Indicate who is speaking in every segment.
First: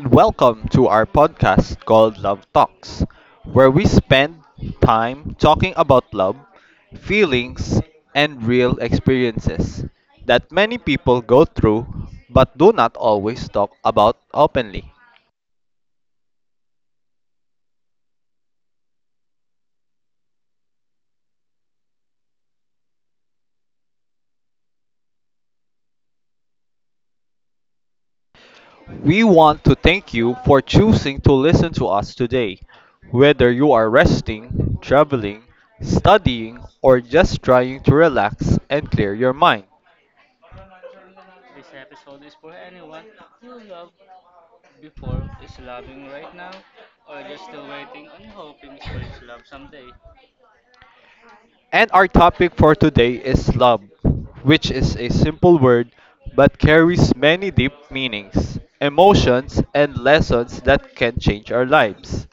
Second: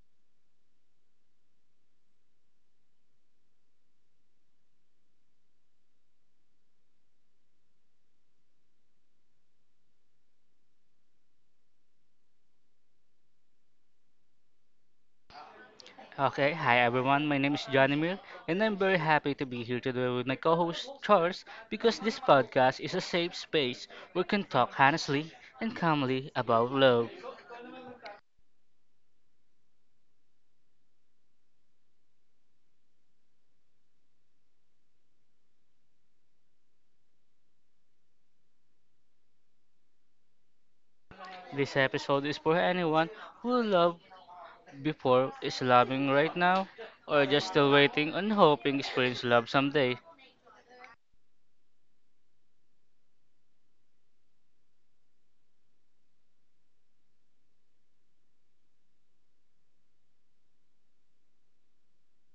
Speaker 1: and welcome to our podcast called Love Talks, where we spend time talking about love, feelings, and real experiences that many people go through but do not always talk about openly.
Speaker 2: Okay, hi everyone. My name is Jonimir, and I'm very happy to be here today with my co-host Charles because this podcast is a safe space where we can talk honestly and calmly about love.
Speaker 1: We want to thank you for choosing to listen to us today. Whether you are resting, traveling, studying, or just trying to relax and clear your mind,
Speaker 2: This episode is for anyone who loved before is loving right now or just still waiting and hoping experience love someday.
Speaker 1: and our topic for today is love, which is a simple word but carries many deep meanings, emotions, and lessons that can change our lives.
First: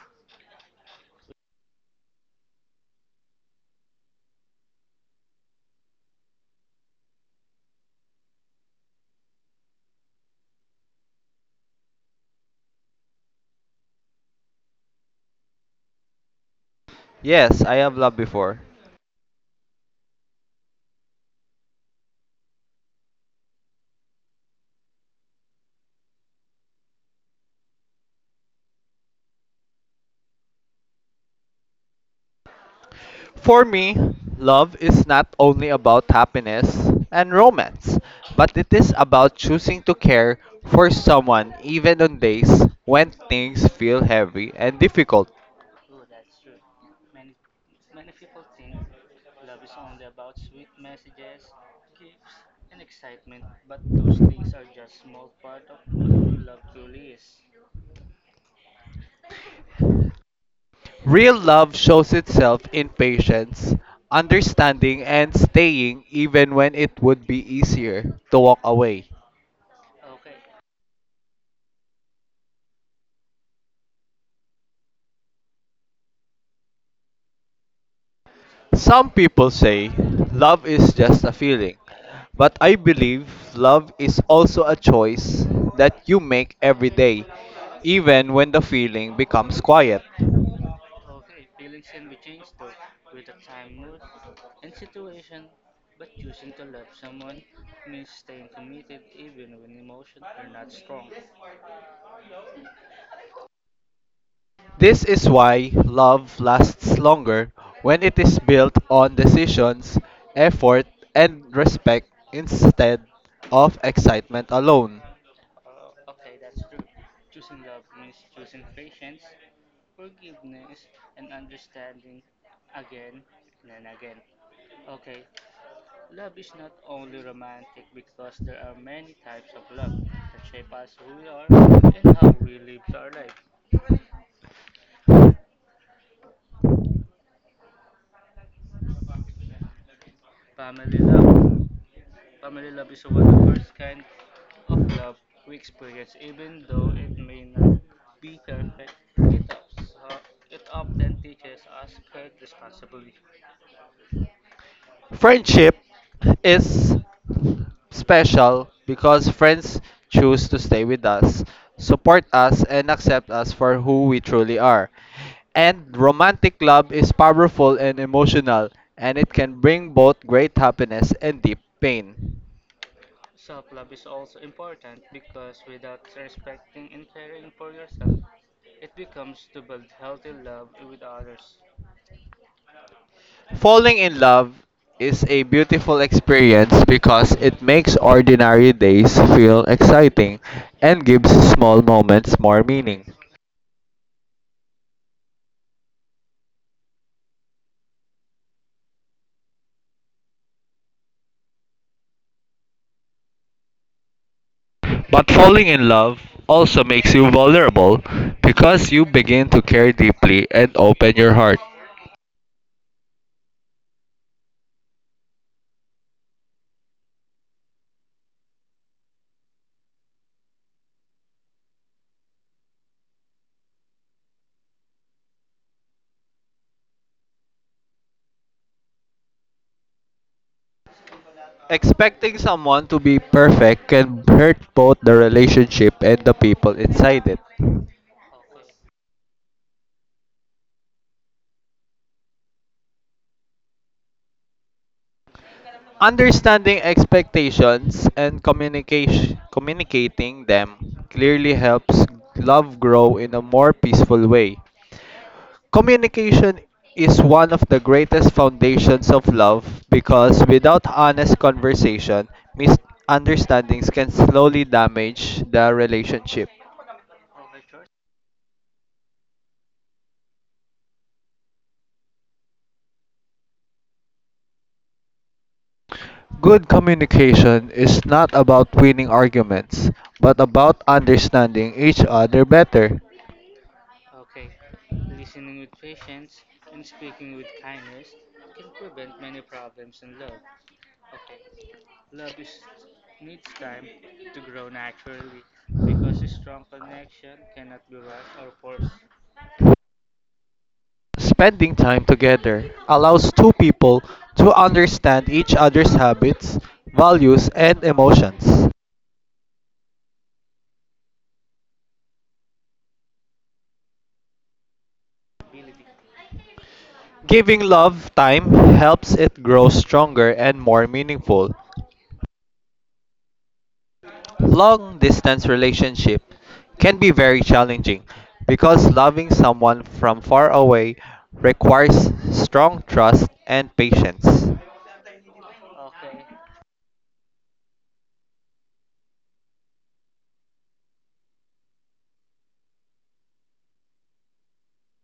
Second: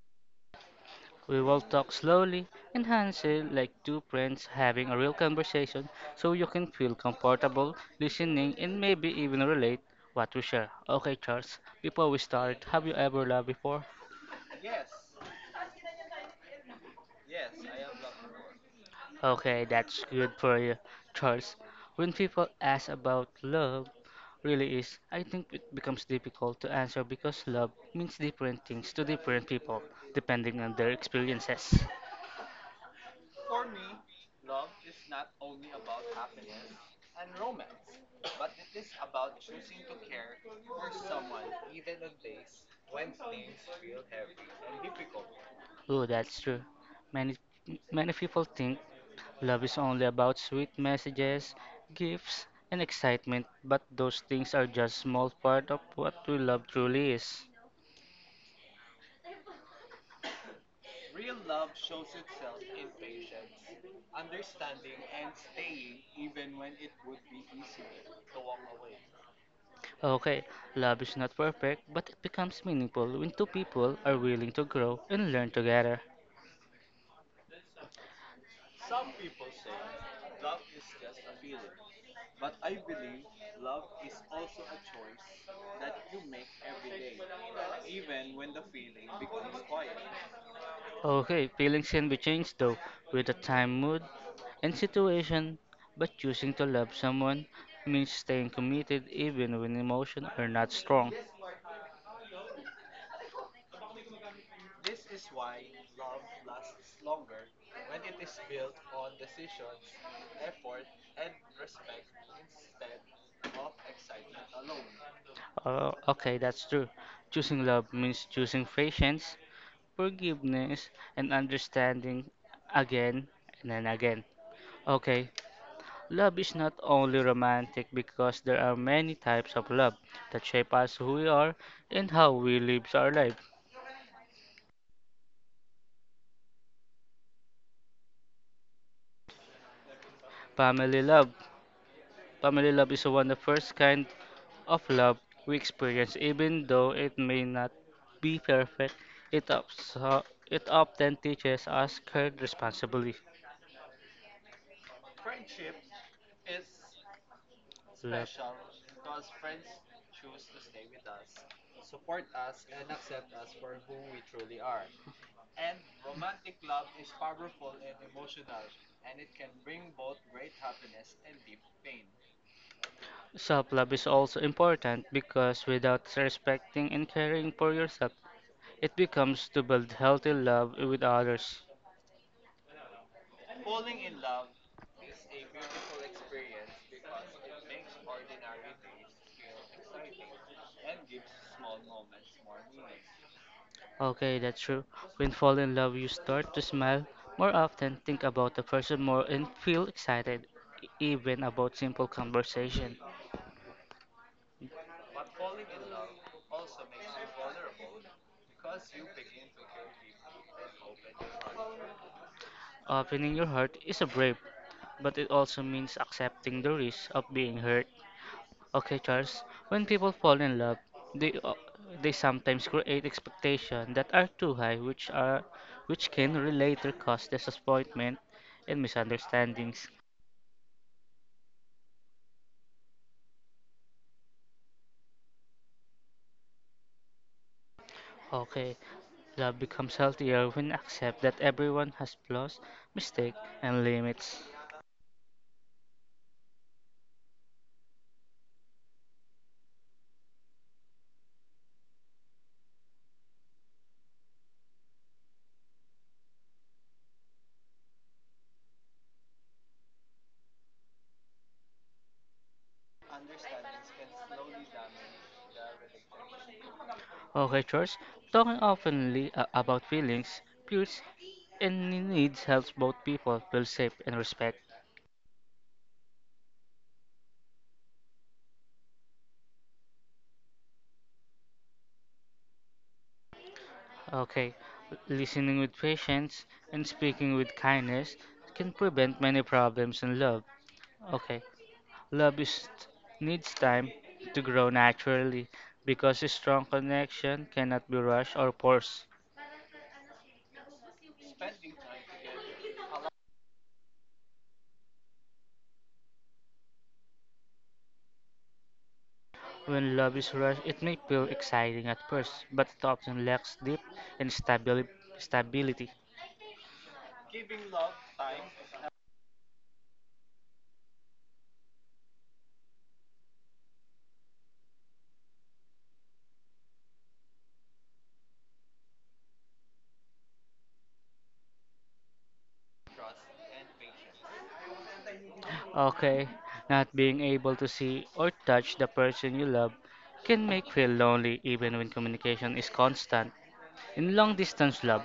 Speaker 2: We will talk slowly and Hansel like two friends having a real conversation so you can feel comfortable listening and maybe even relate what we share. Okay, Charles, before we start, have you ever loved before?
Speaker 1: Yes, I have loved before.
Speaker 2: Okay, that's good for you, Charles. When people ask about love, really is, I think it becomes difficult to answer because love means different things to different people depending on their experiences.
Speaker 1: For me, love is not only about happiness and romance, but it is about choosing to care for someone even on days when things feel heavy and difficult.
Speaker 2: Oh, that's true. Many many people think love is only about sweet messages, gifts, and excitement, but those things are just small part of what we love truly is.
Speaker 1: Real love shows itself in patience, understanding, and staying even when it would be easier to walk away.
Speaker 2: Okay, love is not perfect, but it becomes meaningful when two people are willing to grow and learn together.
Speaker 1: Some people say love is just a feeling, but I believe love is also a choice that you make every day, even when the feeling becomes quiet.
Speaker 2: Okay, feelings can be changed though, with the time, mood, and situation, but choosing to love someone means staying committed even when emotions are not strong.
Speaker 1: This is why love lasts longer when it is built on decisions, effort, and respect instead of excitement alone.
Speaker 2: Oh, okay, that's true. Choosing love means choosing patience, forgiveness, and understanding again and then again. Okay, love is not only romantic because there are many types of love that shape us who we are and how we live our life. Family love. Family love is one of the first kind of love we experience, even though it may not be perfect. It, also, it often teaches us care, responsibility.
Speaker 1: Friendship is
Speaker 2: Love.
Speaker 1: special because friends choose to stay with us, support us, and accept us for who we truly
Speaker 2: Really,
Speaker 1: are. And romantic love is powerful and emotional, and it can bring both great happiness and deep pain.
Speaker 2: self love is also important because without respecting and caring for yourself, it becomes to build healthy love with others.
Speaker 1: Falling in love is a beautiful experience because it makes ordinary days feel exciting and gives small moments more meaning.
Speaker 2: Okay, that's true. When fall in love, you start to smile more often, think about the person more, and feel excited, even about simple conversation.
Speaker 1: But falling in love also makes you vulnerable because you begin to care deeply and open your heart.
Speaker 2: Opening your heart is a brave, but it also means accepting the risk of being hurt. Okay, Charles. When people fall in love, they uh, they sometimes create expectations that are too high, which can later cause disappointment and misunderstandings.
Speaker 1: Expecting someone to be perfect can hurt both the relationship and the people inside it.
Speaker 2: Okay, love becomes healthier when accept that everyone has flaws, mistakes, and limits.
Speaker 1: Understanding expectations and communicating them clearly helps love grow in a more peaceful way. Communication is one of the greatest foundations of love because without honest conversation, misunderstandings can slowly damage the relationship.
Speaker 2: Okay, Charles. Talking openly about feelings, fears, and needs helps both people feel safe and respect.
Speaker 1: Good communication is not about winning arguments, but about understanding each other better.
Speaker 2: Okay, listening with patience and speaking with kindness can prevent many problems in love. Okay, love is, needs time to grow naturally because a strong connection cannot be rushed or forced.
Speaker 1: Spending time together allows two people to understand each other's habits, values, and emotions.
Speaker 2: When love is rushed, it may feel exciting at first, but it often lacks depth and stability.
Speaker 1: Giving love time helps it grow stronger and more meaningful. Long distance relationship can be very challenging because loving someone from far away requires strong trust and patience.
Speaker 2: Okay, not being able to see or touch the person you love can make feel lonely even when communication is constant. In long distance love,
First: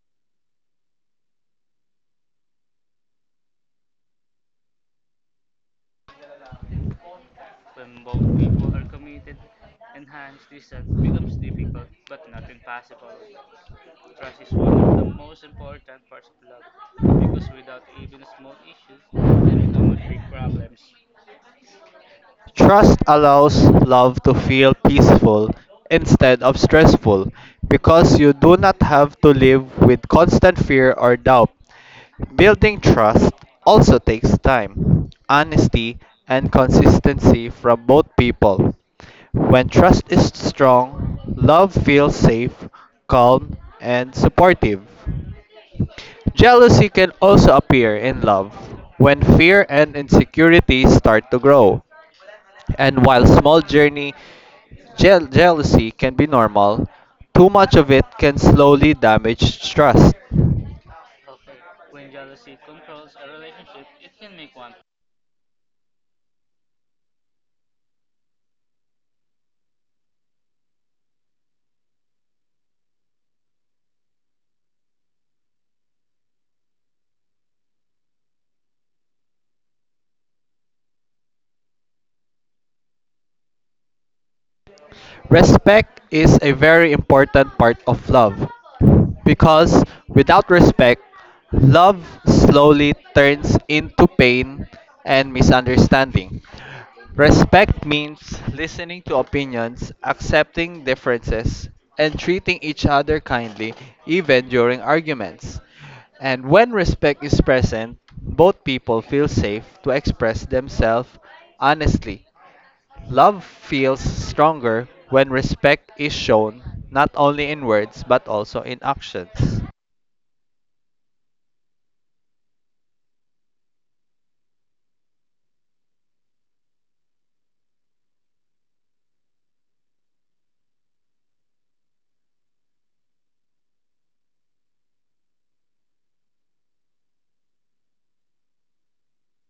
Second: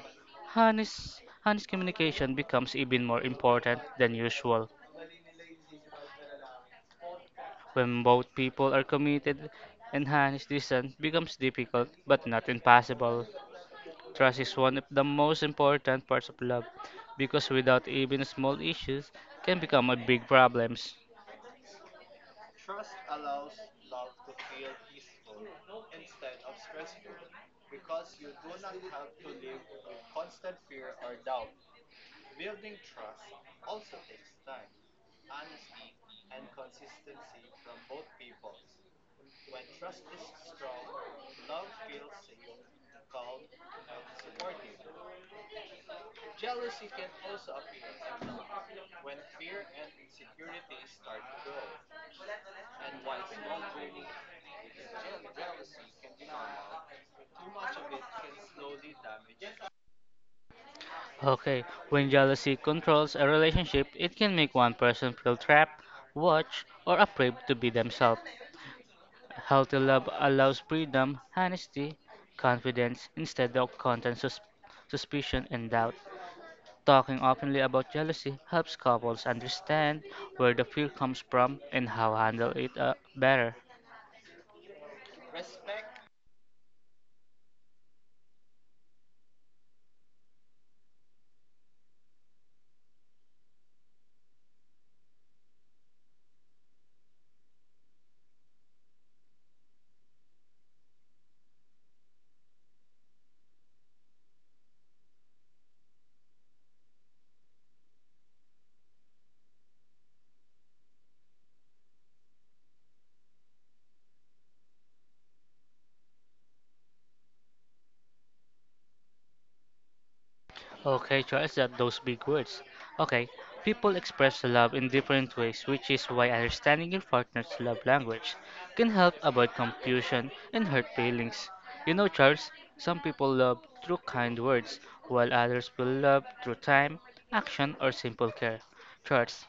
Speaker 2: honest communication becomes even more important than usual. When both people are committed, enhanced distance becomes difficult but not impossible. Trust is one of the most important parts of love because without even small issues can become a big problems.
Speaker 1: Trust allows love to feel peaceful instead of stressful because you do not have to live with constant fear or doubt. Building trust also takes time, honesty, and consistency from both people. When trust is strong, love feels safe, calm, and supportive. Jealousy can also appear in love when fear and insecurity start to grow. And while small jealousy can be normal, too much of it can slowly damage trust.
Speaker 2: Okay, when jealousy controls a relationship, it can make one person feel trapped, watched, or afraid to be themselves. Healthy love allows freedom, honesty, confidence instead of constant suspicion and doubt. Talking openly about jealousy helps couples understand where the fear comes from and how handle it better.
Speaker 1: Respect is a very important part of love because without respect, love slowly turns into pain and misunderstanding. Respect means listening to opinions, accepting differences, and treating each other kindly even during arguments. And when respect is present, both people feel safe to express themselves honestly. Love feels stronger when respect is shown not only in words but also in actions.
Speaker 2: Okay, trust that those big words. Okay, people express love in different ways, which is why understanding your partner's love language can help avoid confusion and hurt feelings. You know, Charles, some people love through kind words, while others will love through time, action, or simple care. Charles,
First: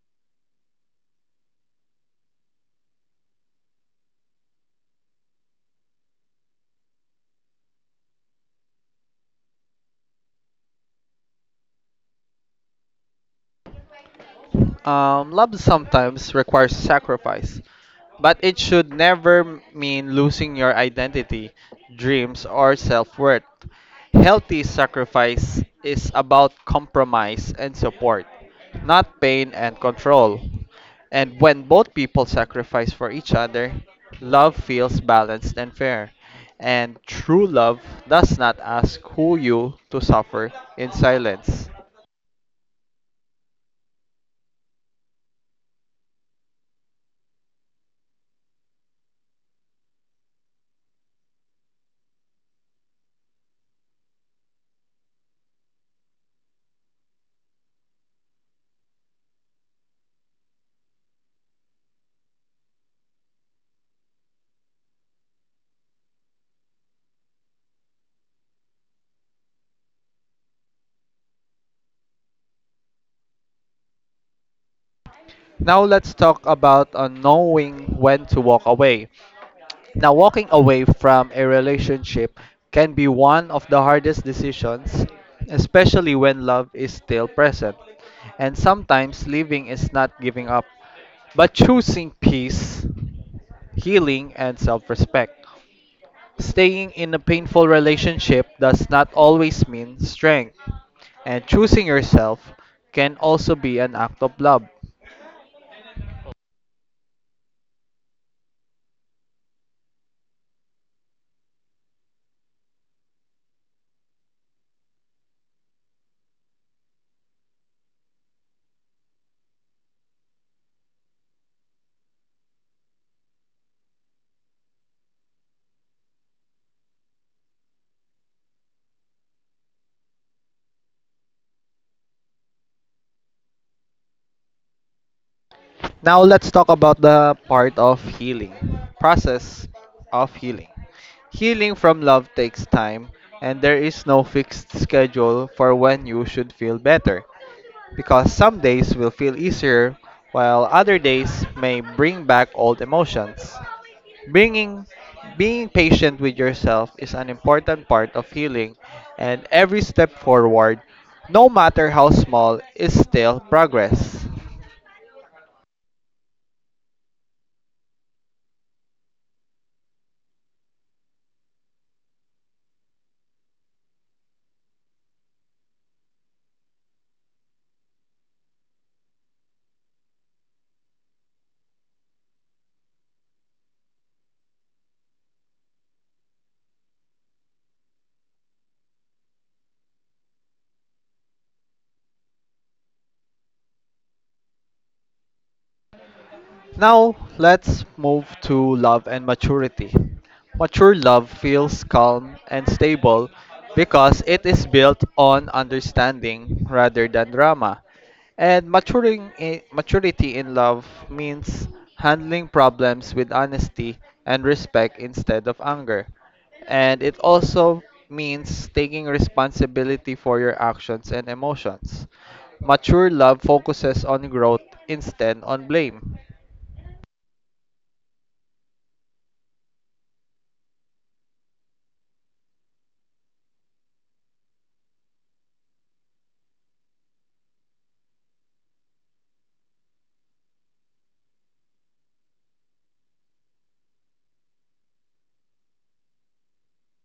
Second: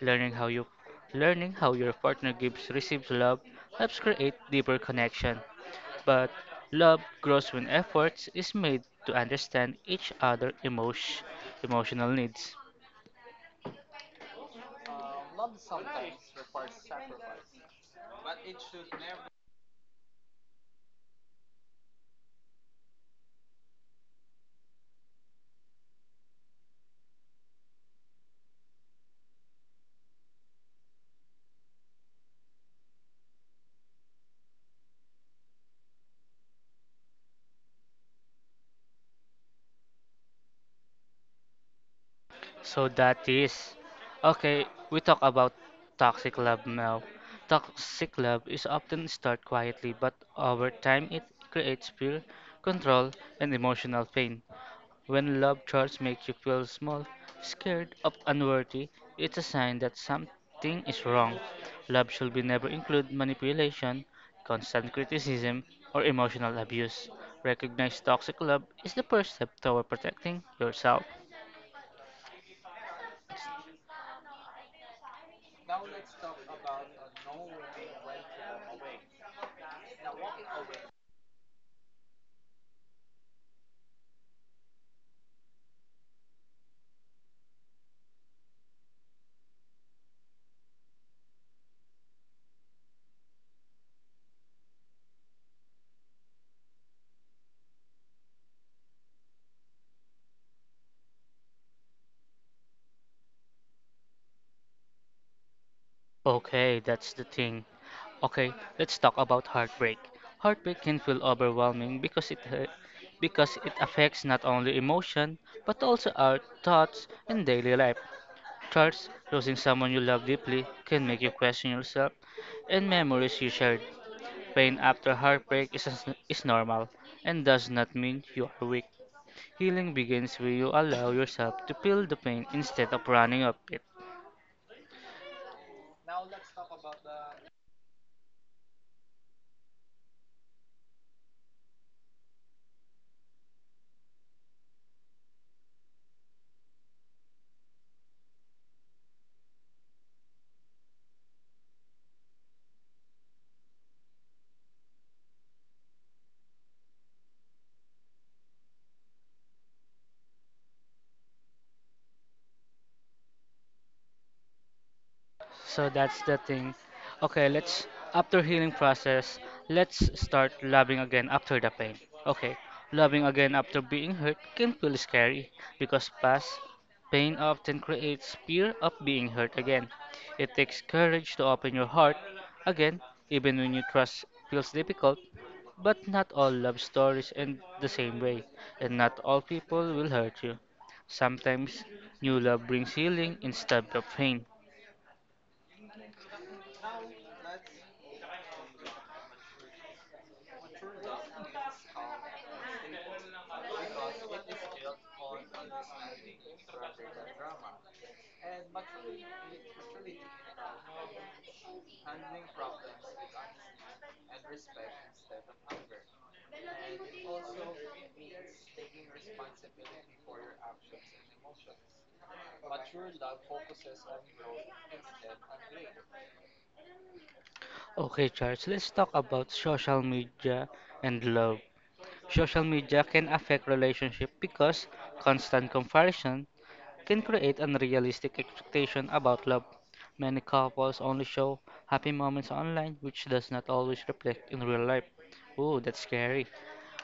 Speaker 2: learning how you learning how your partner gives receives love helps create deeper connection but love grows when efforts is made to understand each emotional needs.
Speaker 1: Love sometimes requires sacrifice, but it should never mean losing your identity, dreams, or self worth. Healthy sacrifice is about compromise and support, not pain and control. And when both people sacrifice for each other, love feels balanced and fair. And true love does not ask who you to suffer in silence.
Speaker 2: So that is okay. We talk about toxic love now. Toxic love is often start quietly, but over time it creates fear, control, and emotional pain. When love charts make you feel small, scared, or unworthy, it's a sign that something is wrong. Love should be never include manipulation, constant criticism, or emotional abuse. Recognize toxic love is the first step toward protecting yourself.
Speaker 1: Now let's talk about knowing when to walk away. Now, walking away from a relationship can be one of the hardest decisions, especially when love is still present. And sometimes leaving is not giving up, but choosing peace, healing, and self respect. Staying in a painful relationship does not always mean strength, and choosing yourself can also be an act of love.
Speaker 2: Okay, that's the thing. Okay, let's talk about heartbreak. Heartbreak can feel overwhelming because it affects not only emotion but also our thoughts and daily life. Thoughts, losing someone you love deeply can make you question yourself and memories you shared. Pain after heartbreak is normal and does not mean you are weak. Healing begins when you allow yourself to feel the pain instead of running up it.
Speaker 1: Now let's talk about the part of healing. Process of healing. Healing from love takes time and there is no fixed schedule for when you should feel better because some days will feel easier while other days may bring back old emotions. Bringing Being patient with yourself is an important part of healing and every step forward, no matter how small, is still progress.
Speaker 2: So that's the thing. Okay, let's after healing process, let's start loving again after the pain. Okay, loving again after being hurt can feel scary because past pain often creates fear of being hurt again. It takes courage to open your heart again, even when you trust feels difficult. But not all love stories end the same way, and not all people will hurt you. Sometimes new love brings healing instead of pain.
Speaker 1: Now, let's move to love and maturity. Mature love feels calm and stable because it is built on understanding rather than drama. And maturity in love means handling problems with honesty and respect instead of anger. And it also means taking responsibility for your actions and emotions. Mature love focuses on growth instead on blame.
Speaker 2: Okay, Charles, let's talk about social media and love. Social media can affect relationship because constant comparison can create unrealistic expectation about love. Many couples only show happy moments online, which does not always reflect in real life. Ooh, that's scary.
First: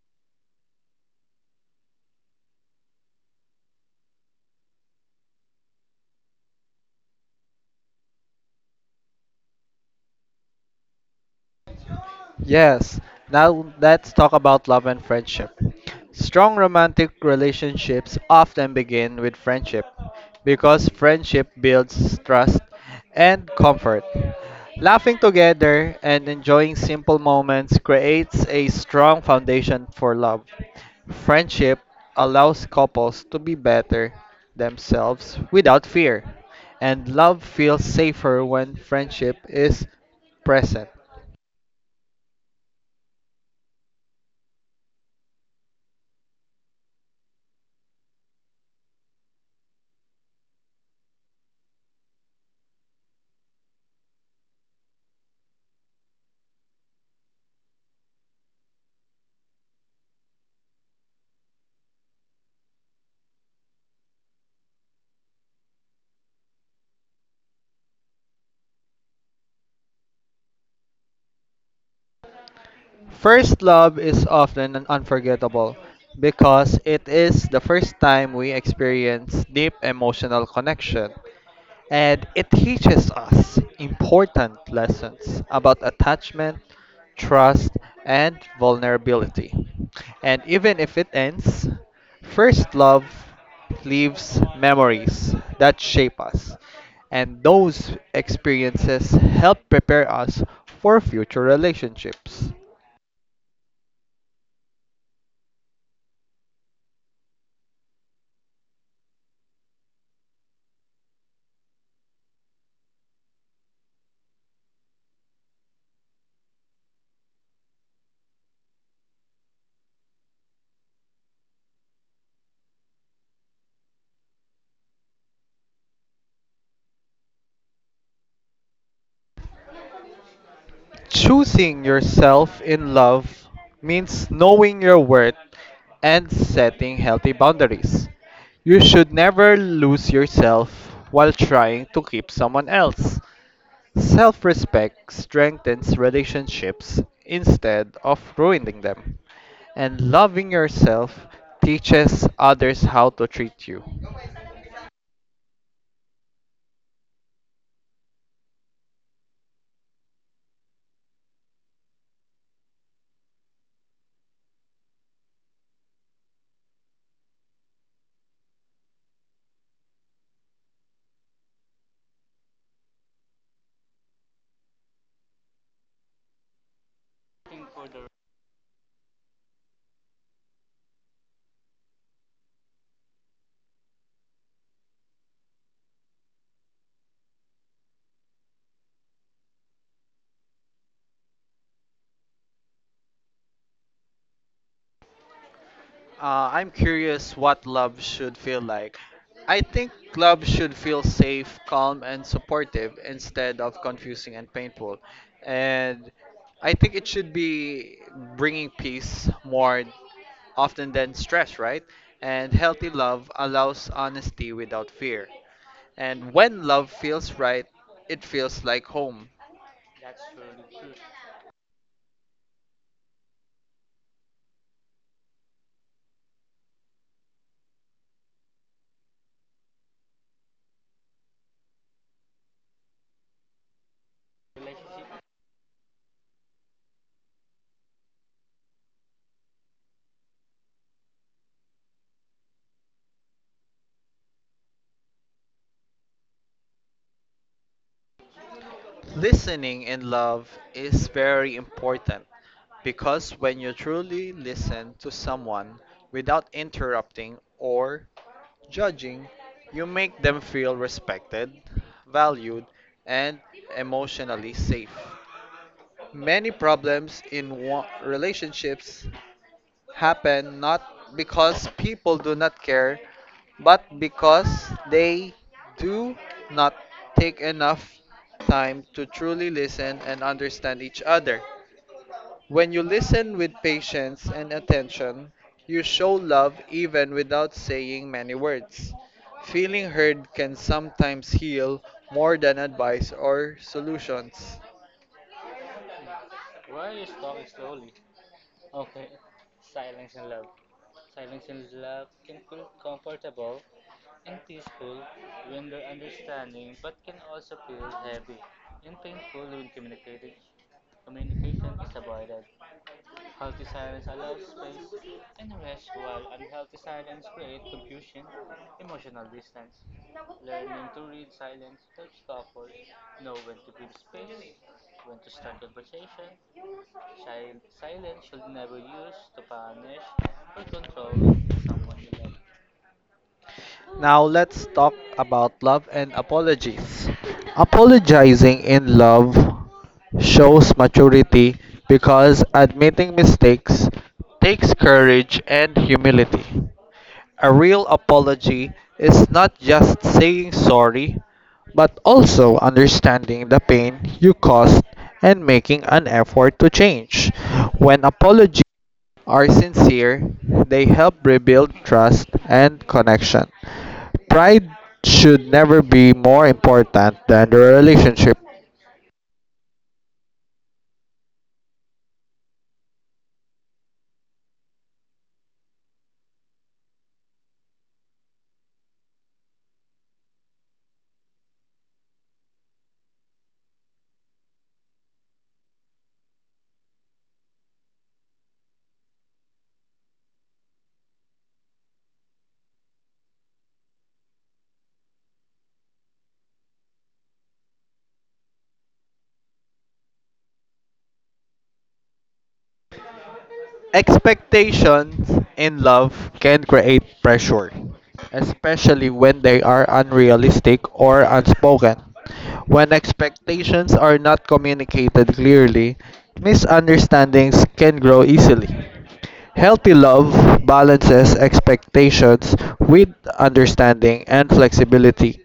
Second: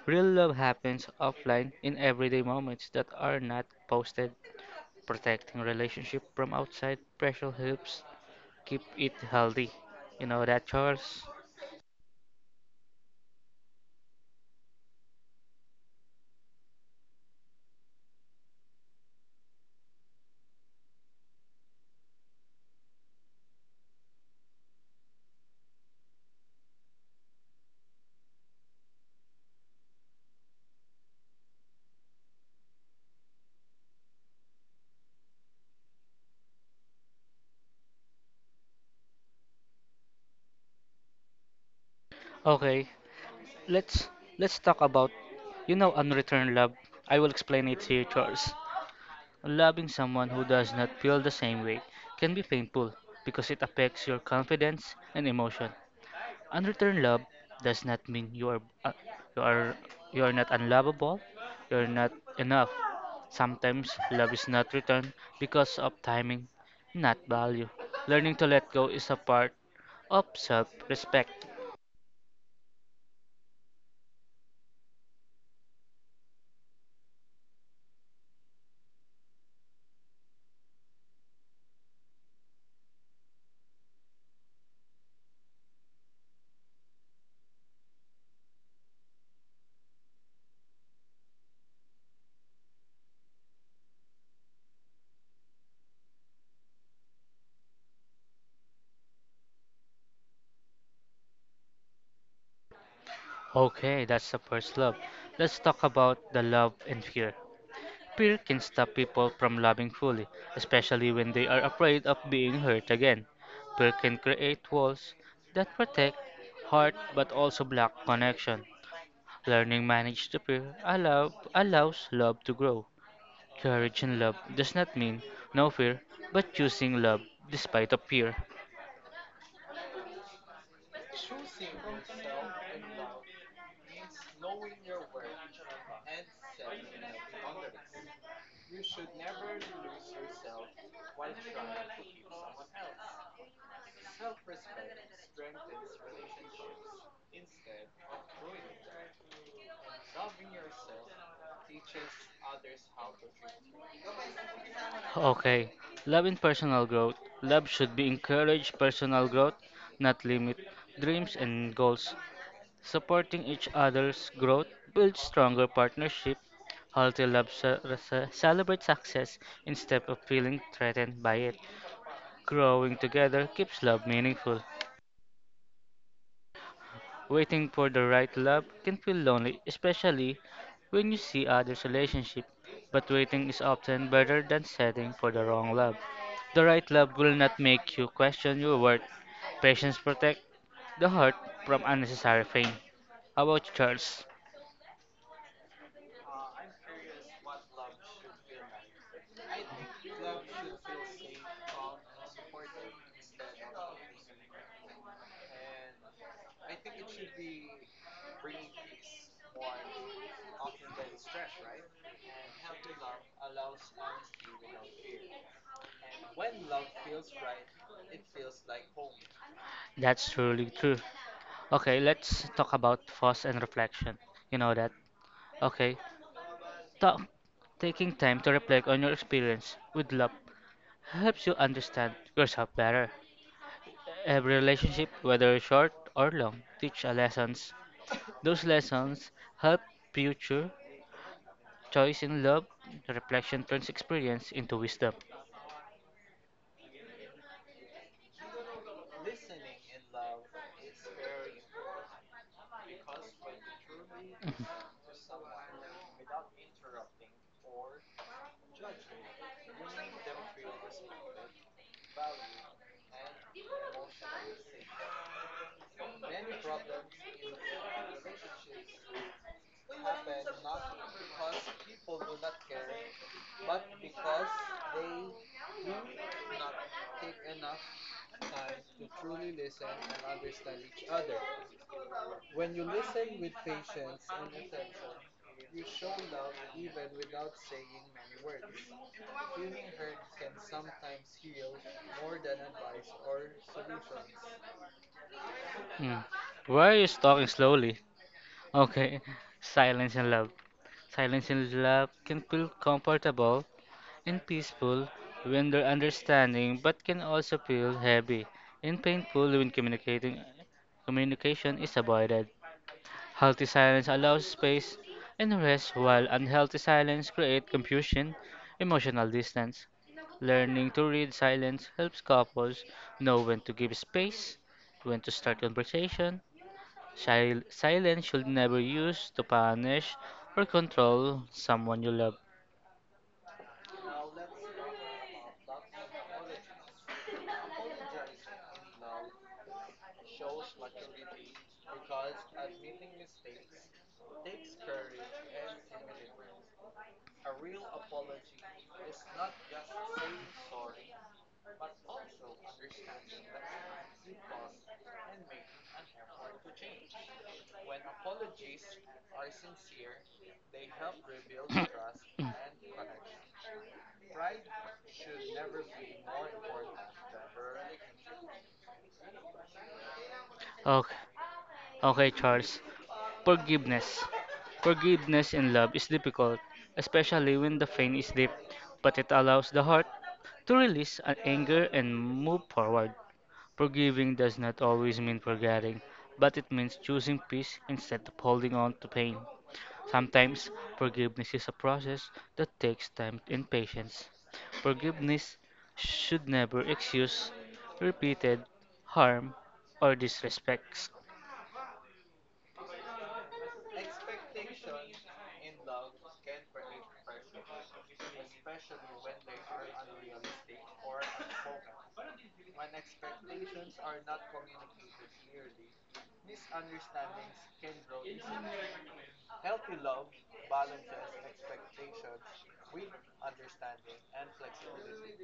Speaker 2: Real love happens offline in everyday moments that are not posted. Protecting relationship from outside pressure helps keep it healthy. You know that, Charles?
Speaker 1: Yes, now let's talk about love and friendship. Strong romantic relationships often begin with friendship because friendship builds trust and comfort. Laughing together and enjoying simple moments creates a strong foundation for love. Friendship allows couples to be better themselves without fear, and love feels safer when friendship is present.
Speaker 2: Okay, let's let's talk about you know unreturned love. I will explain it to you, Charles. Loving someone who does not feel the same way can be painful because it affects your confidence and emotion. Unreturned love does not mean you are you are not unlovable, you are not enough. Sometimes love is not returned because of timing, not value. Learning to let go is a part of self-respect.
Speaker 1: First love is often unforgettable because it is the first time we experience deep emotional connection and it teaches us important lessons about attachment, trust, and vulnerability. And even if it ends, first love leaves memories that shape us, and those experiences help prepare us for future relationships.
Speaker 2: Okay, that's the first love. Let's talk about the love and fear. Fear can stop people from loving fully, especially when they are afraid of being hurt again. Fear can create walls that protect heart but also block connection. Learning manage the fear allows love to grow. Courage in love does not mean no fear, but choosing love despite of fear.
Speaker 1: Choosing yourself in love means knowing your worth and setting healthy boundaries. You should never lose yourself while trying to keep someone else. Self respect strengthens relationships instead of ruining them. And loving yourself teaches others how to treat you.
Speaker 2: Okay, love and personal growth. Love should be encourage personal growth, not limit dreams and goals. Supporting each other's growth builds stronger partnership. Healthy love celebrates success instead of feeling threatened by it. Growing together keeps love meaningful. Waiting for the right love can feel lonely, especially when you see others' relationship, but waiting is often better than setting for the wrong love. The right love will not make you question your worth. Patience protect the heart from unnecessary pain. How about you, Charles?
Speaker 1: I'm curious what love should feel like. I think love should feel safe, calm, and supportive instead of confusing and painful. And I think it should be bringing peace more often than stress, right? And healthy love allows honesty without fear. And when love feels right, it feels like home.
Speaker 2: That's truly true. Okay, let's talk about pause and reflection. You know that. Okay, talk. Taking time to reflect on your experience with love helps you understand yourself better. Every relationship, whether short or long, teach a lessons. Those lessons help future choice in love. Reflection turns experience into wisdom.
Speaker 1: Listening in love is very important because when you truly
Speaker 2: Mhm.
Speaker 1: listen to someone without interrupting or judging, you make them feel respected, valued, and emotionally safe. Many problems in relationships happen not because people do not care, but because they do not take enough time to truly listen and understand each other. When you listen with patience and attention, you show love even without saying many words. Feeling heard can sometimes heal more than advice or solutions.
Speaker 2: Mm. Why are you talking slowly? Okay, silence and love. Silence and love can feel comfortable and peaceful when they're understanding, but can also feel heavy and painful when communicating communication is avoided. Healthy silence allows space and rest, while unhealthy silence creates confusion, emotional distance. Learning to read silence helps couples know when to give space, when to start conversation, silence should never use to punish or control someone you love.
Speaker 1: Now let's talk about love and apologies. Apologizing in love shows maturity because admitting mistakes takes courage and humility. A real apology is not just saying sorry, but also understanding the pain you caused and making an effort to change. When apologies are sincere, they help rebuild trust and connection. Pride should never be more important than the relationship.
Speaker 2: Okay, okay, Charles. Forgiveness. Forgiveness in love is difficult, especially when the pain is deep, but it allows the heart to release an anger and move forward. Forgiving does not always mean forgetting, but it means choosing peace instead of holding on to pain. Sometimes forgiveness is a process that takes time and patience. Forgiveness should never excuse repeated harm or disrespects.
Speaker 1: Expectations in love can create pressure, especially when they are unrealistic or unspoken. When expectations are not communicated clearly, misunderstandings can grow easily. Healthy love balances expectations with understanding and flexibility.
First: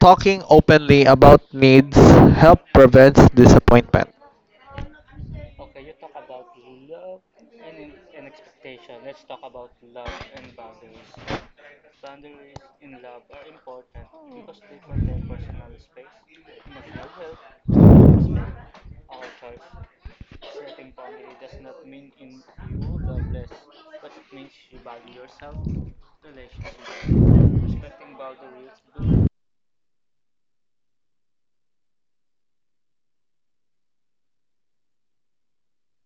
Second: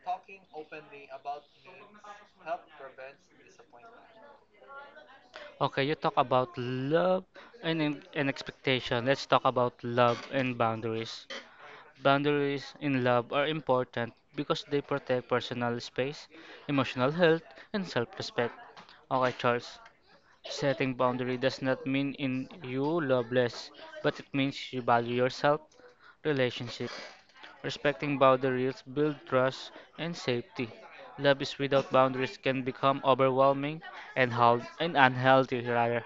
Speaker 1: Talking openly about needs help prevents disappointment.
Speaker 2: Okay, you talk about love and expectation. Let's talk about love and boundaries. Boundaries in love are important because they protect personal space, emotional health, and self respect. Okay, Charles. Setting boundary does not mean in you loveless, but it means you value yourself, relationship. Respecting boundaries build trust and safety. Love is without boundaries can become overwhelming and unhealthy rather.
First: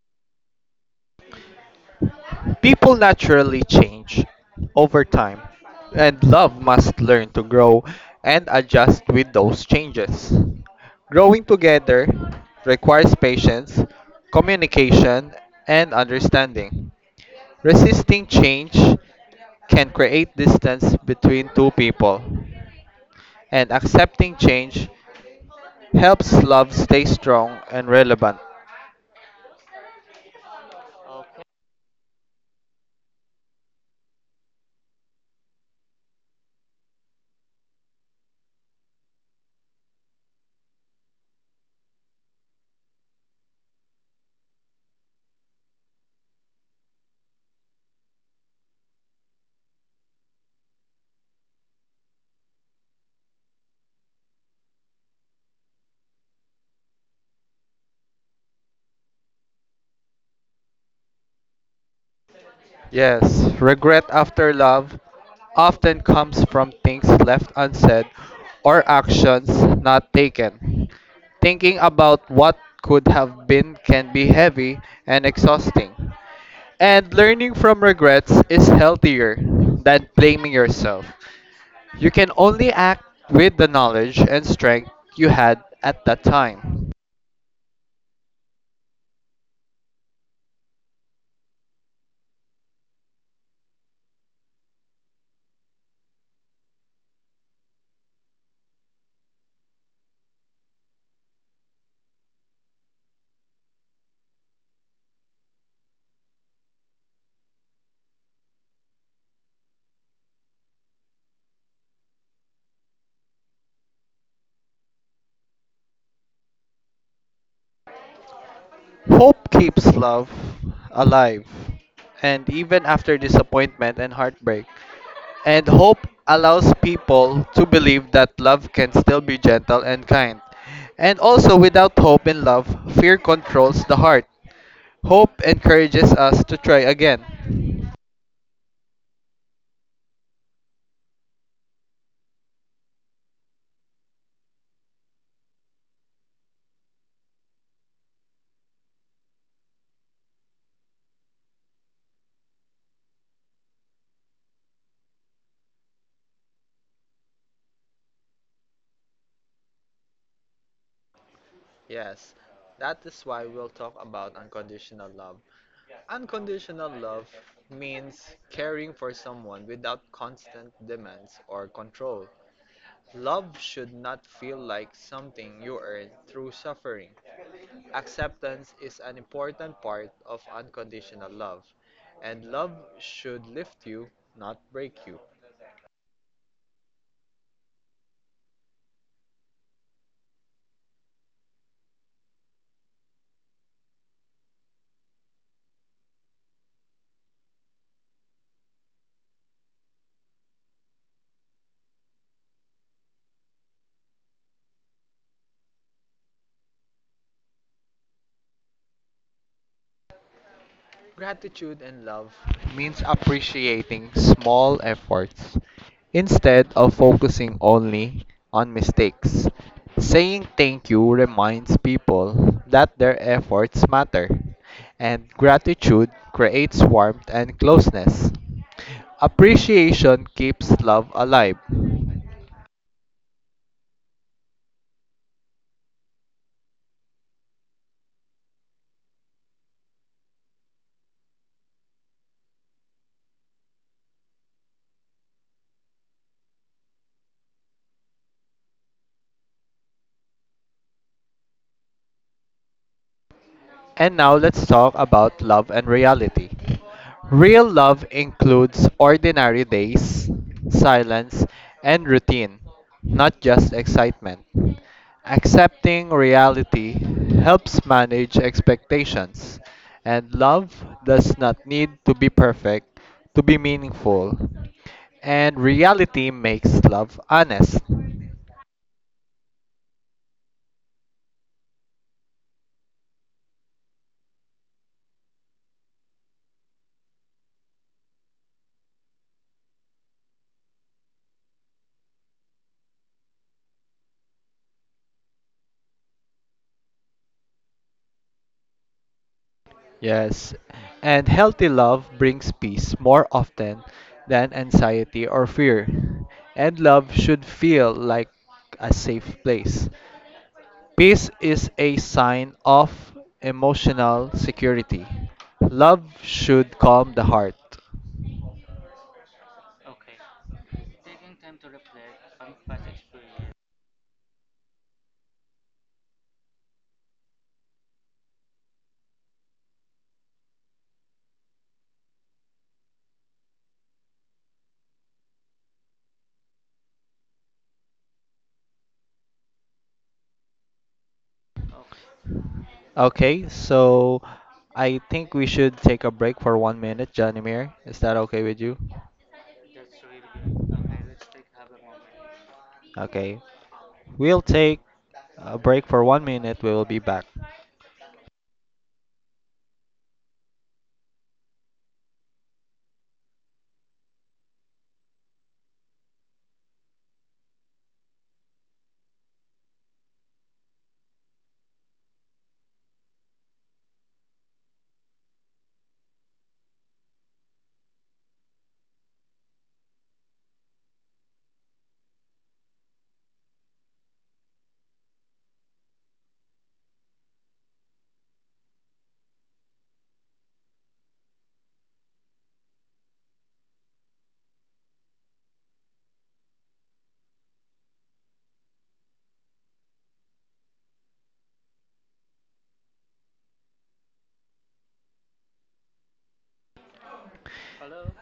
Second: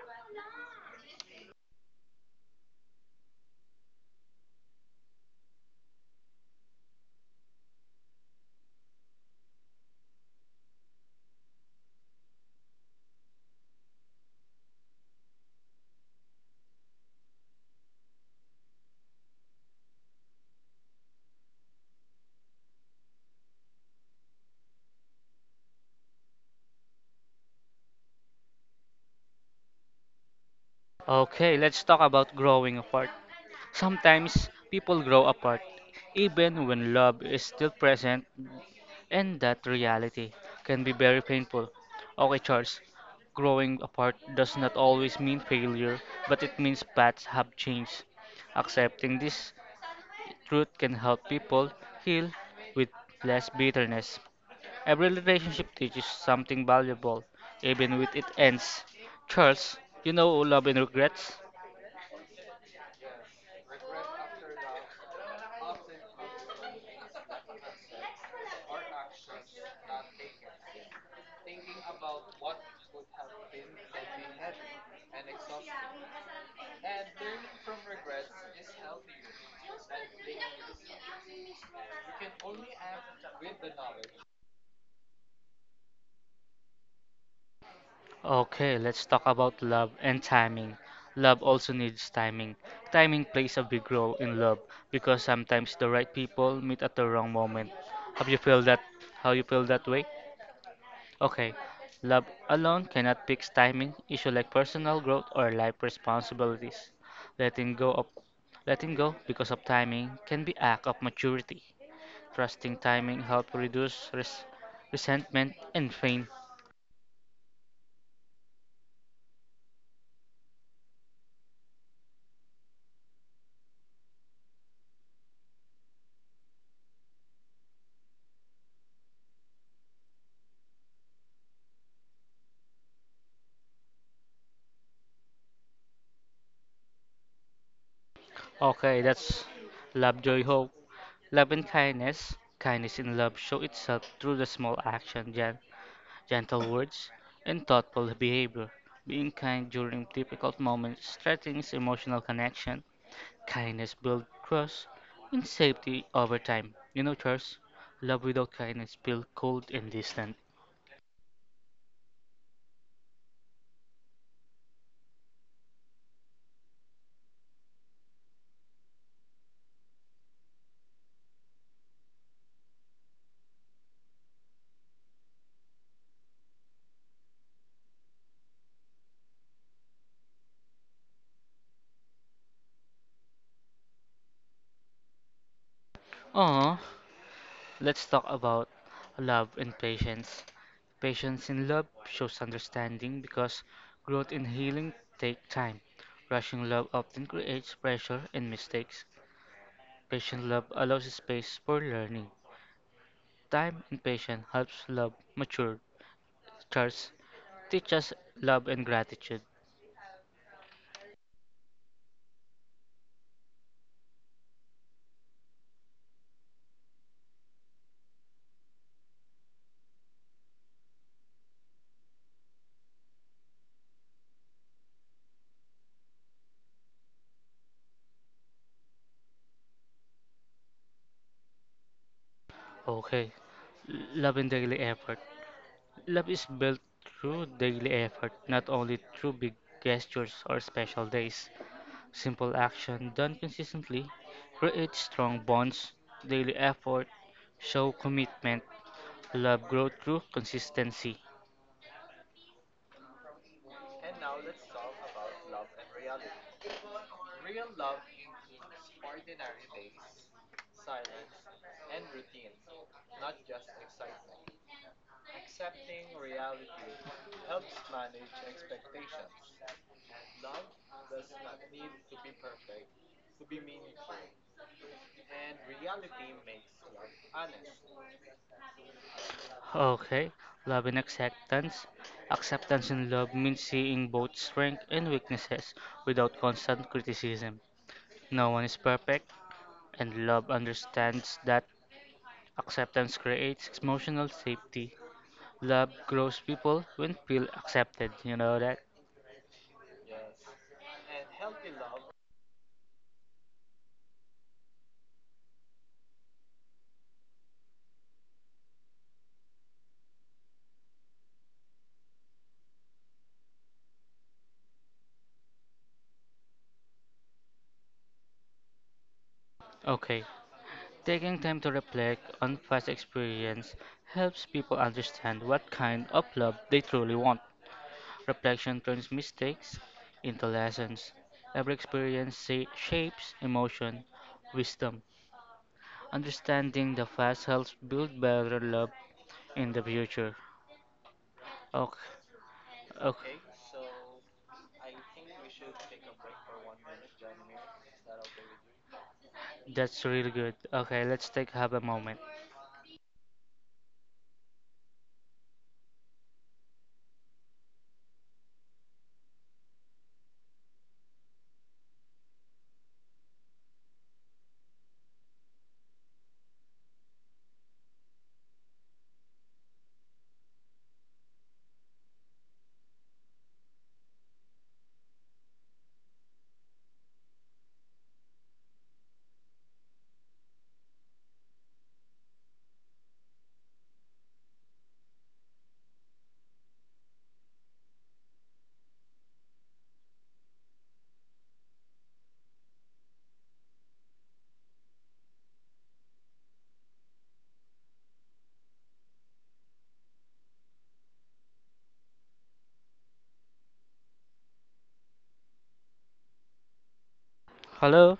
Speaker 1: People naturally change over time, and love must learn to grow and adjust with those changes. Growing together requires patience, communication, and understanding. Resisting change can create distance between two people, and accepting change helps love stay strong and relevant.
Speaker 2: Okay, let's talk about growing apart. Sometimes people grow apart. Even when love is still present, and that reality can be very painful. Okay, Charles, growing apart does not always mean failure, but it means paths have changed. Accepting this truth can help people heal with less bitterness. Every relationship teaches something valuable, even when it ends. Charles, you know love and regrets?
Speaker 1: Yes, regret after love often comes from things left unsaid or actions not taken. Thinking about what could have been can be heavy and exhausting. And learning from regrets is healthier than blaming yourself. You can only act with the knowledge and strength you had at that time.
Speaker 2: Okay, let's talk about love and timing. Love also needs timing. Timing plays a big role in love because sometimes the right people meet at the wrong moment. Have you feel that how you feel that way? Okay. Love alone cannot fix timing issue like personal growth or life responsibilities. Letting go of letting go because of timing can be act of maturity. Trusting timing help reduce resentment and pain.
Speaker 1: Hope keeps love alive. And even after disappointment and heartbreak, And hope allows people to believe that love can still be gentle and kind. And also, without hope and love, fear controls the heart. Hope encourages us to try again.
Speaker 2: Okay, that's Love Joy Ho. Love and kindness, kindness in love, show itself through the small action, gentle words, and thoughtful behavior. Being kind during difficult moments strengthens emotional connection. Kindness builds trust and safety over time. You know, Charles, love without kindness feels cold and distant.
Speaker 1: Yes, that is why we'll talk about unconditional love. Unconditional love means caring for someone without constant demands or control. Love should not feel like something you earn through suffering. Acceptance is an important part of unconditional love, and love should lift you, not break you.
Speaker 2: Aww, let's talk about love and patience. Patience in love shows understanding because growth and healing take time. Rushing love often creates pressure and mistakes. Patient love allows space for learning. Time and patience helps love mature. Charles, teach us love and gratitude.
Speaker 1: Gratitude and love means appreciating small efforts instead of focusing only on mistakes. Saying thank you reminds people that their efforts matter, and gratitude creates warmth and closeness. Appreciation keeps love alive.
Speaker 2: Okay, love and daily effort. Love is built through daily effort, not only through big gestures or special days. Simple action done consistently creates strong bonds. Daily effort show commitment. Love growth through consistency.
Speaker 1: And now let's talk about love and reality. Real love includes ordinary days, silence, and routine, not just excitement. Accepting reality helps manage expectations, and love does not need to be perfect to be meaningful. And reality makes love honest.
Speaker 2: Okay, love and acceptance. Acceptance in love means seeing both strengths and weaknesses without constant criticism. No one is perfect, and love understands that acceptance creates emotional safety. Love grows people when feel accepted. You know that?
Speaker 1: Yes, and healthy love brings peace more often than anxiety or fear. And love should feel like a safe place. Peace is a sign of emotional security. Love should calm the heart.
Speaker 2: Okay. Taking time to reflect on past experience helps people understand what kind of love they truly want. Reflection turns mistakes into lessons. Every experience shapes emotion, wisdom. Understanding the past helps build better love in the future. Okay, okay,
Speaker 1: Okay, so I think we should take a break for 1 minute, Janimir. Is that okay with you?
Speaker 2: that's really good. Okay, let's take have a moment.
Speaker 1: Okay, we'll take a break for 1 minute. We will be back.
Speaker 2: Hello,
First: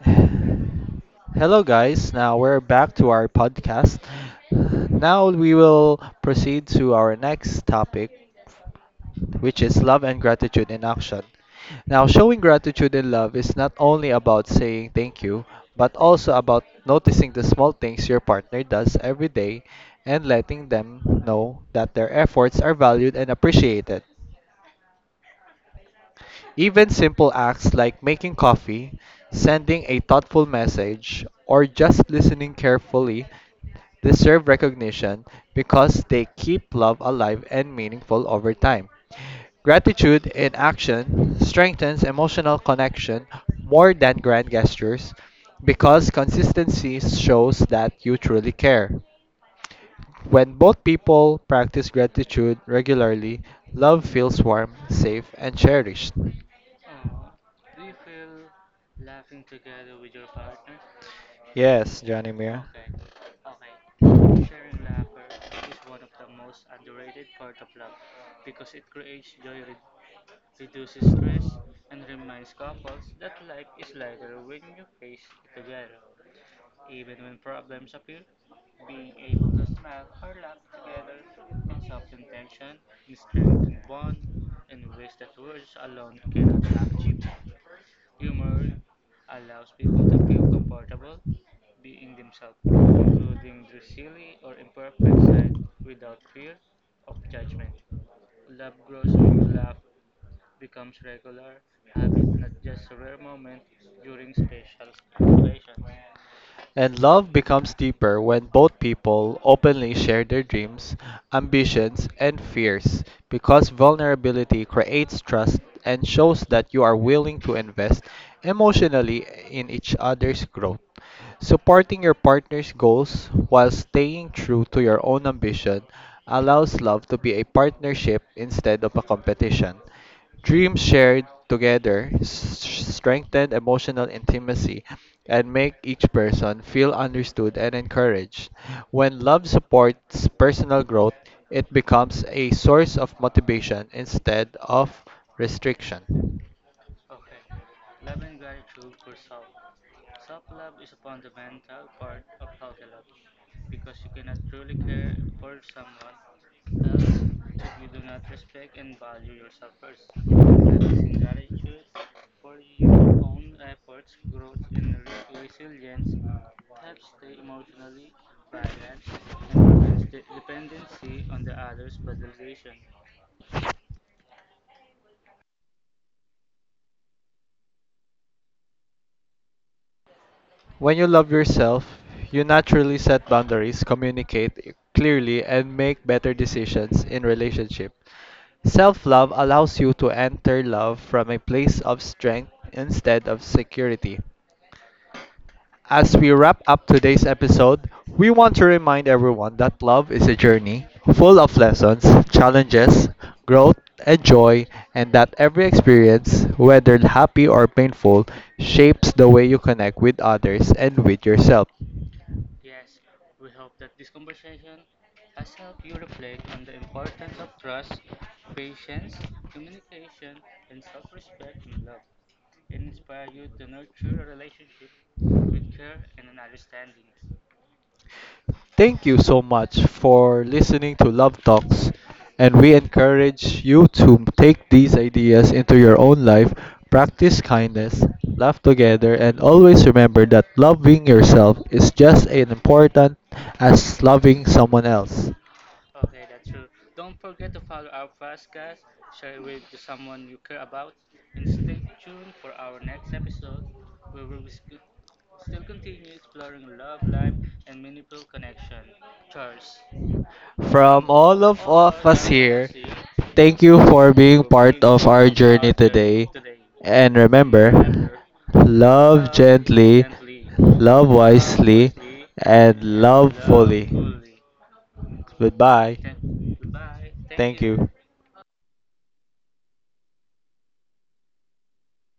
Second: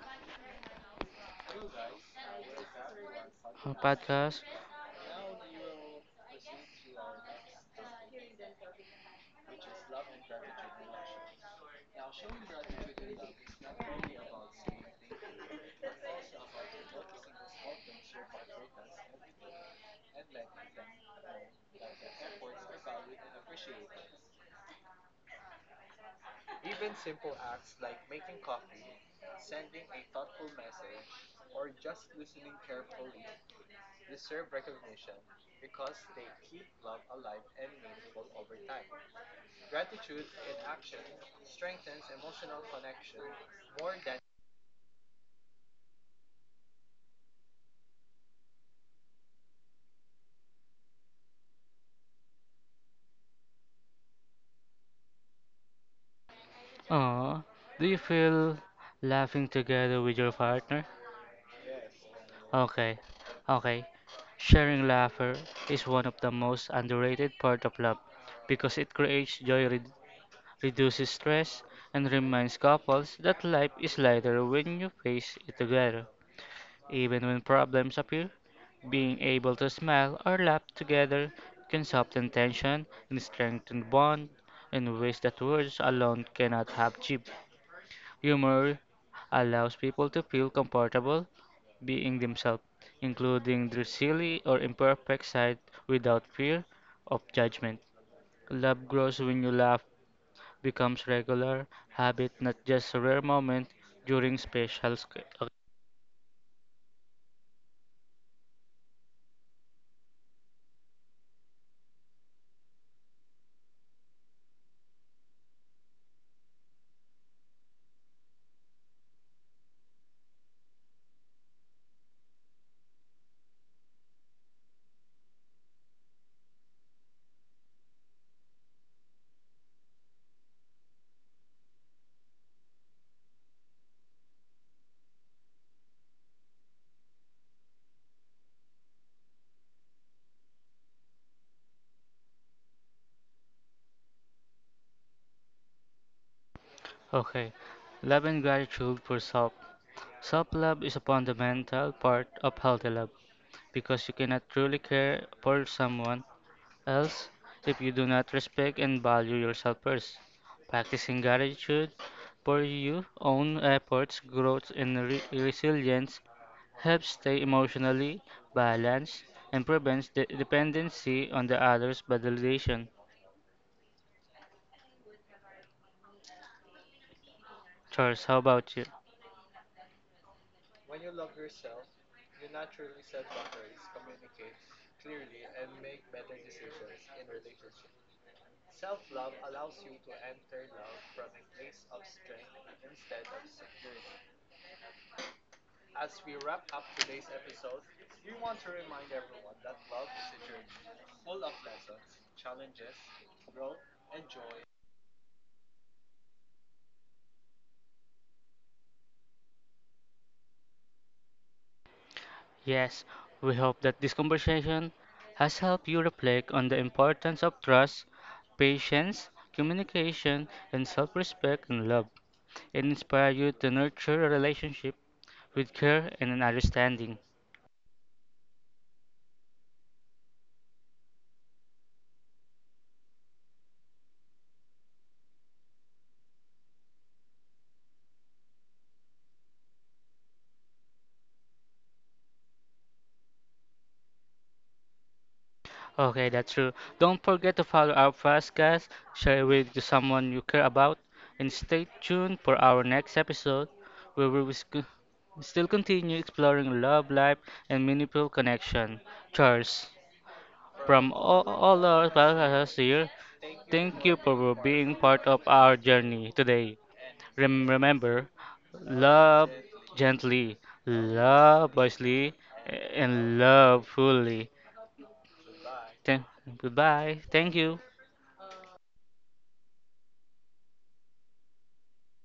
Speaker 1: Hello, guys. Now we're back to our podcast.
Speaker 2: podcast.
Speaker 1: Now we will proceed to our next topic, which is love and gratitude in action. Now, showing gratitude and love is not only about saying thank you, but also about noticing the small things your partner does every day and letting them know that their efforts are valued and appreciated. Even simple acts like making coffee, sending a thoughtful message, or just listening carefully deserve recognition because they keep love alive and meaningful over time. Gratitude in action strengthens emotional connection more than grand gestures because consistency shows that you truly care. When both people practice gratitude regularly, love feels warm, safe, and cherished.
Speaker 2: Aww, do you feel laughing together with your partner?
Speaker 1: Yes, Johnny Muir.
Speaker 2: Okay, okay. Sharing laughter is one of the most underrated part of love because it creates joy, reduces stress, and reminds couples that life is lighter when you face it together. Even when problems appear, being able to smile or laugh together can soften tension and strengthen bond in ways that words alone cannot achieve. Humor allows people to feel comfortable being themselves, including their silly or imperfect side without fear of judgment. Love grows when you laugh, becomes regular habit, not just a rare moment during special
Speaker 1: And love becomes deeper when both people openly share their dreams, ambitions, and fears because vulnerability creates trust and shows that you are willing to invest emotionally in each other's growth. Supporting your partner's goals while staying true to your own ambition allows love to be a partnership instead of a competition. Dreams shared together strengthen emotional intimacy and make each person feel understood and encouraged. When love supports personal growth, it becomes a source of motivation instead of restriction.
Speaker 2: Okay. Love and gratitude for self. Self-love is a fundamental part of healthy love because you cannot truly care for someone else if you do not respect and value yourself first. Practicing gratitude for your own efforts, growth, and resilience helps stay emotionally balanced and prevents the dependency on the other's validation. Charles, how about you?
Speaker 1: When you love yourself, you naturally set boundaries, communicate clearly, and make better decisions in relationship. Self-love allows you to enter love from a place of strength instead of security. As we wrap up today's episode, we want to remind everyone that love is a journey full of lessons, challenges, growth, and joy, and that every experience, whether happy or painful, shapes the way you connect with others and with yourself.
Speaker 2: Yes, we hope that this conversation has helped you reflect on the importance of trust, patience, communication, and self respect and love. And inspire you to nurture a relationship with care and understanding.
Speaker 1: Thank you so much for listening to Love Talks, and we encourage you to take these ideas into your own life, practice kindness, laugh together, and always remember that loving yourself is just as important as loving someone else.
Speaker 2: Okay, that's true. Don't forget to follow our podcast, share it with someone you care about, and stay tuned for our next episode where still continue exploring love, life, and meaningful connection. Cheers.
Speaker 1: From
Speaker 2: From
Speaker 1: all of,
Speaker 2: all
Speaker 1: of
Speaker 2: our
Speaker 1: us here,
Speaker 2: podcasters here,
Speaker 1: thank you
Speaker 2: thank you
Speaker 1: for being
Speaker 2: for
Speaker 1: part
Speaker 2: being
Speaker 1: of
Speaker 2: part
Speaker 1: our
Speaker 2: of
Speaker 1: journey
Speaker 2: our
Speaker 1: today.
Speaker 2: journey today.
Speaker 1: And remember,
Speaker 2: Remember,
Speaker 1: love
Speaker 2: love
Speaker 1: gently,
Speaker 2: gently,
Speaker 1: love
Speaker 2: love
Speaker 1: wisely,
Speaker 2: wisely,
Speaker 1: and love
Speaker 2: and love
Speaker 1: fully.
Speaker 2: fully.
Speaker 1: Goodbye.
Speaker 2: Thank, goodbye. Thank
Speaker 1: Thank
Speaker 2: you.
Speaker 1: you.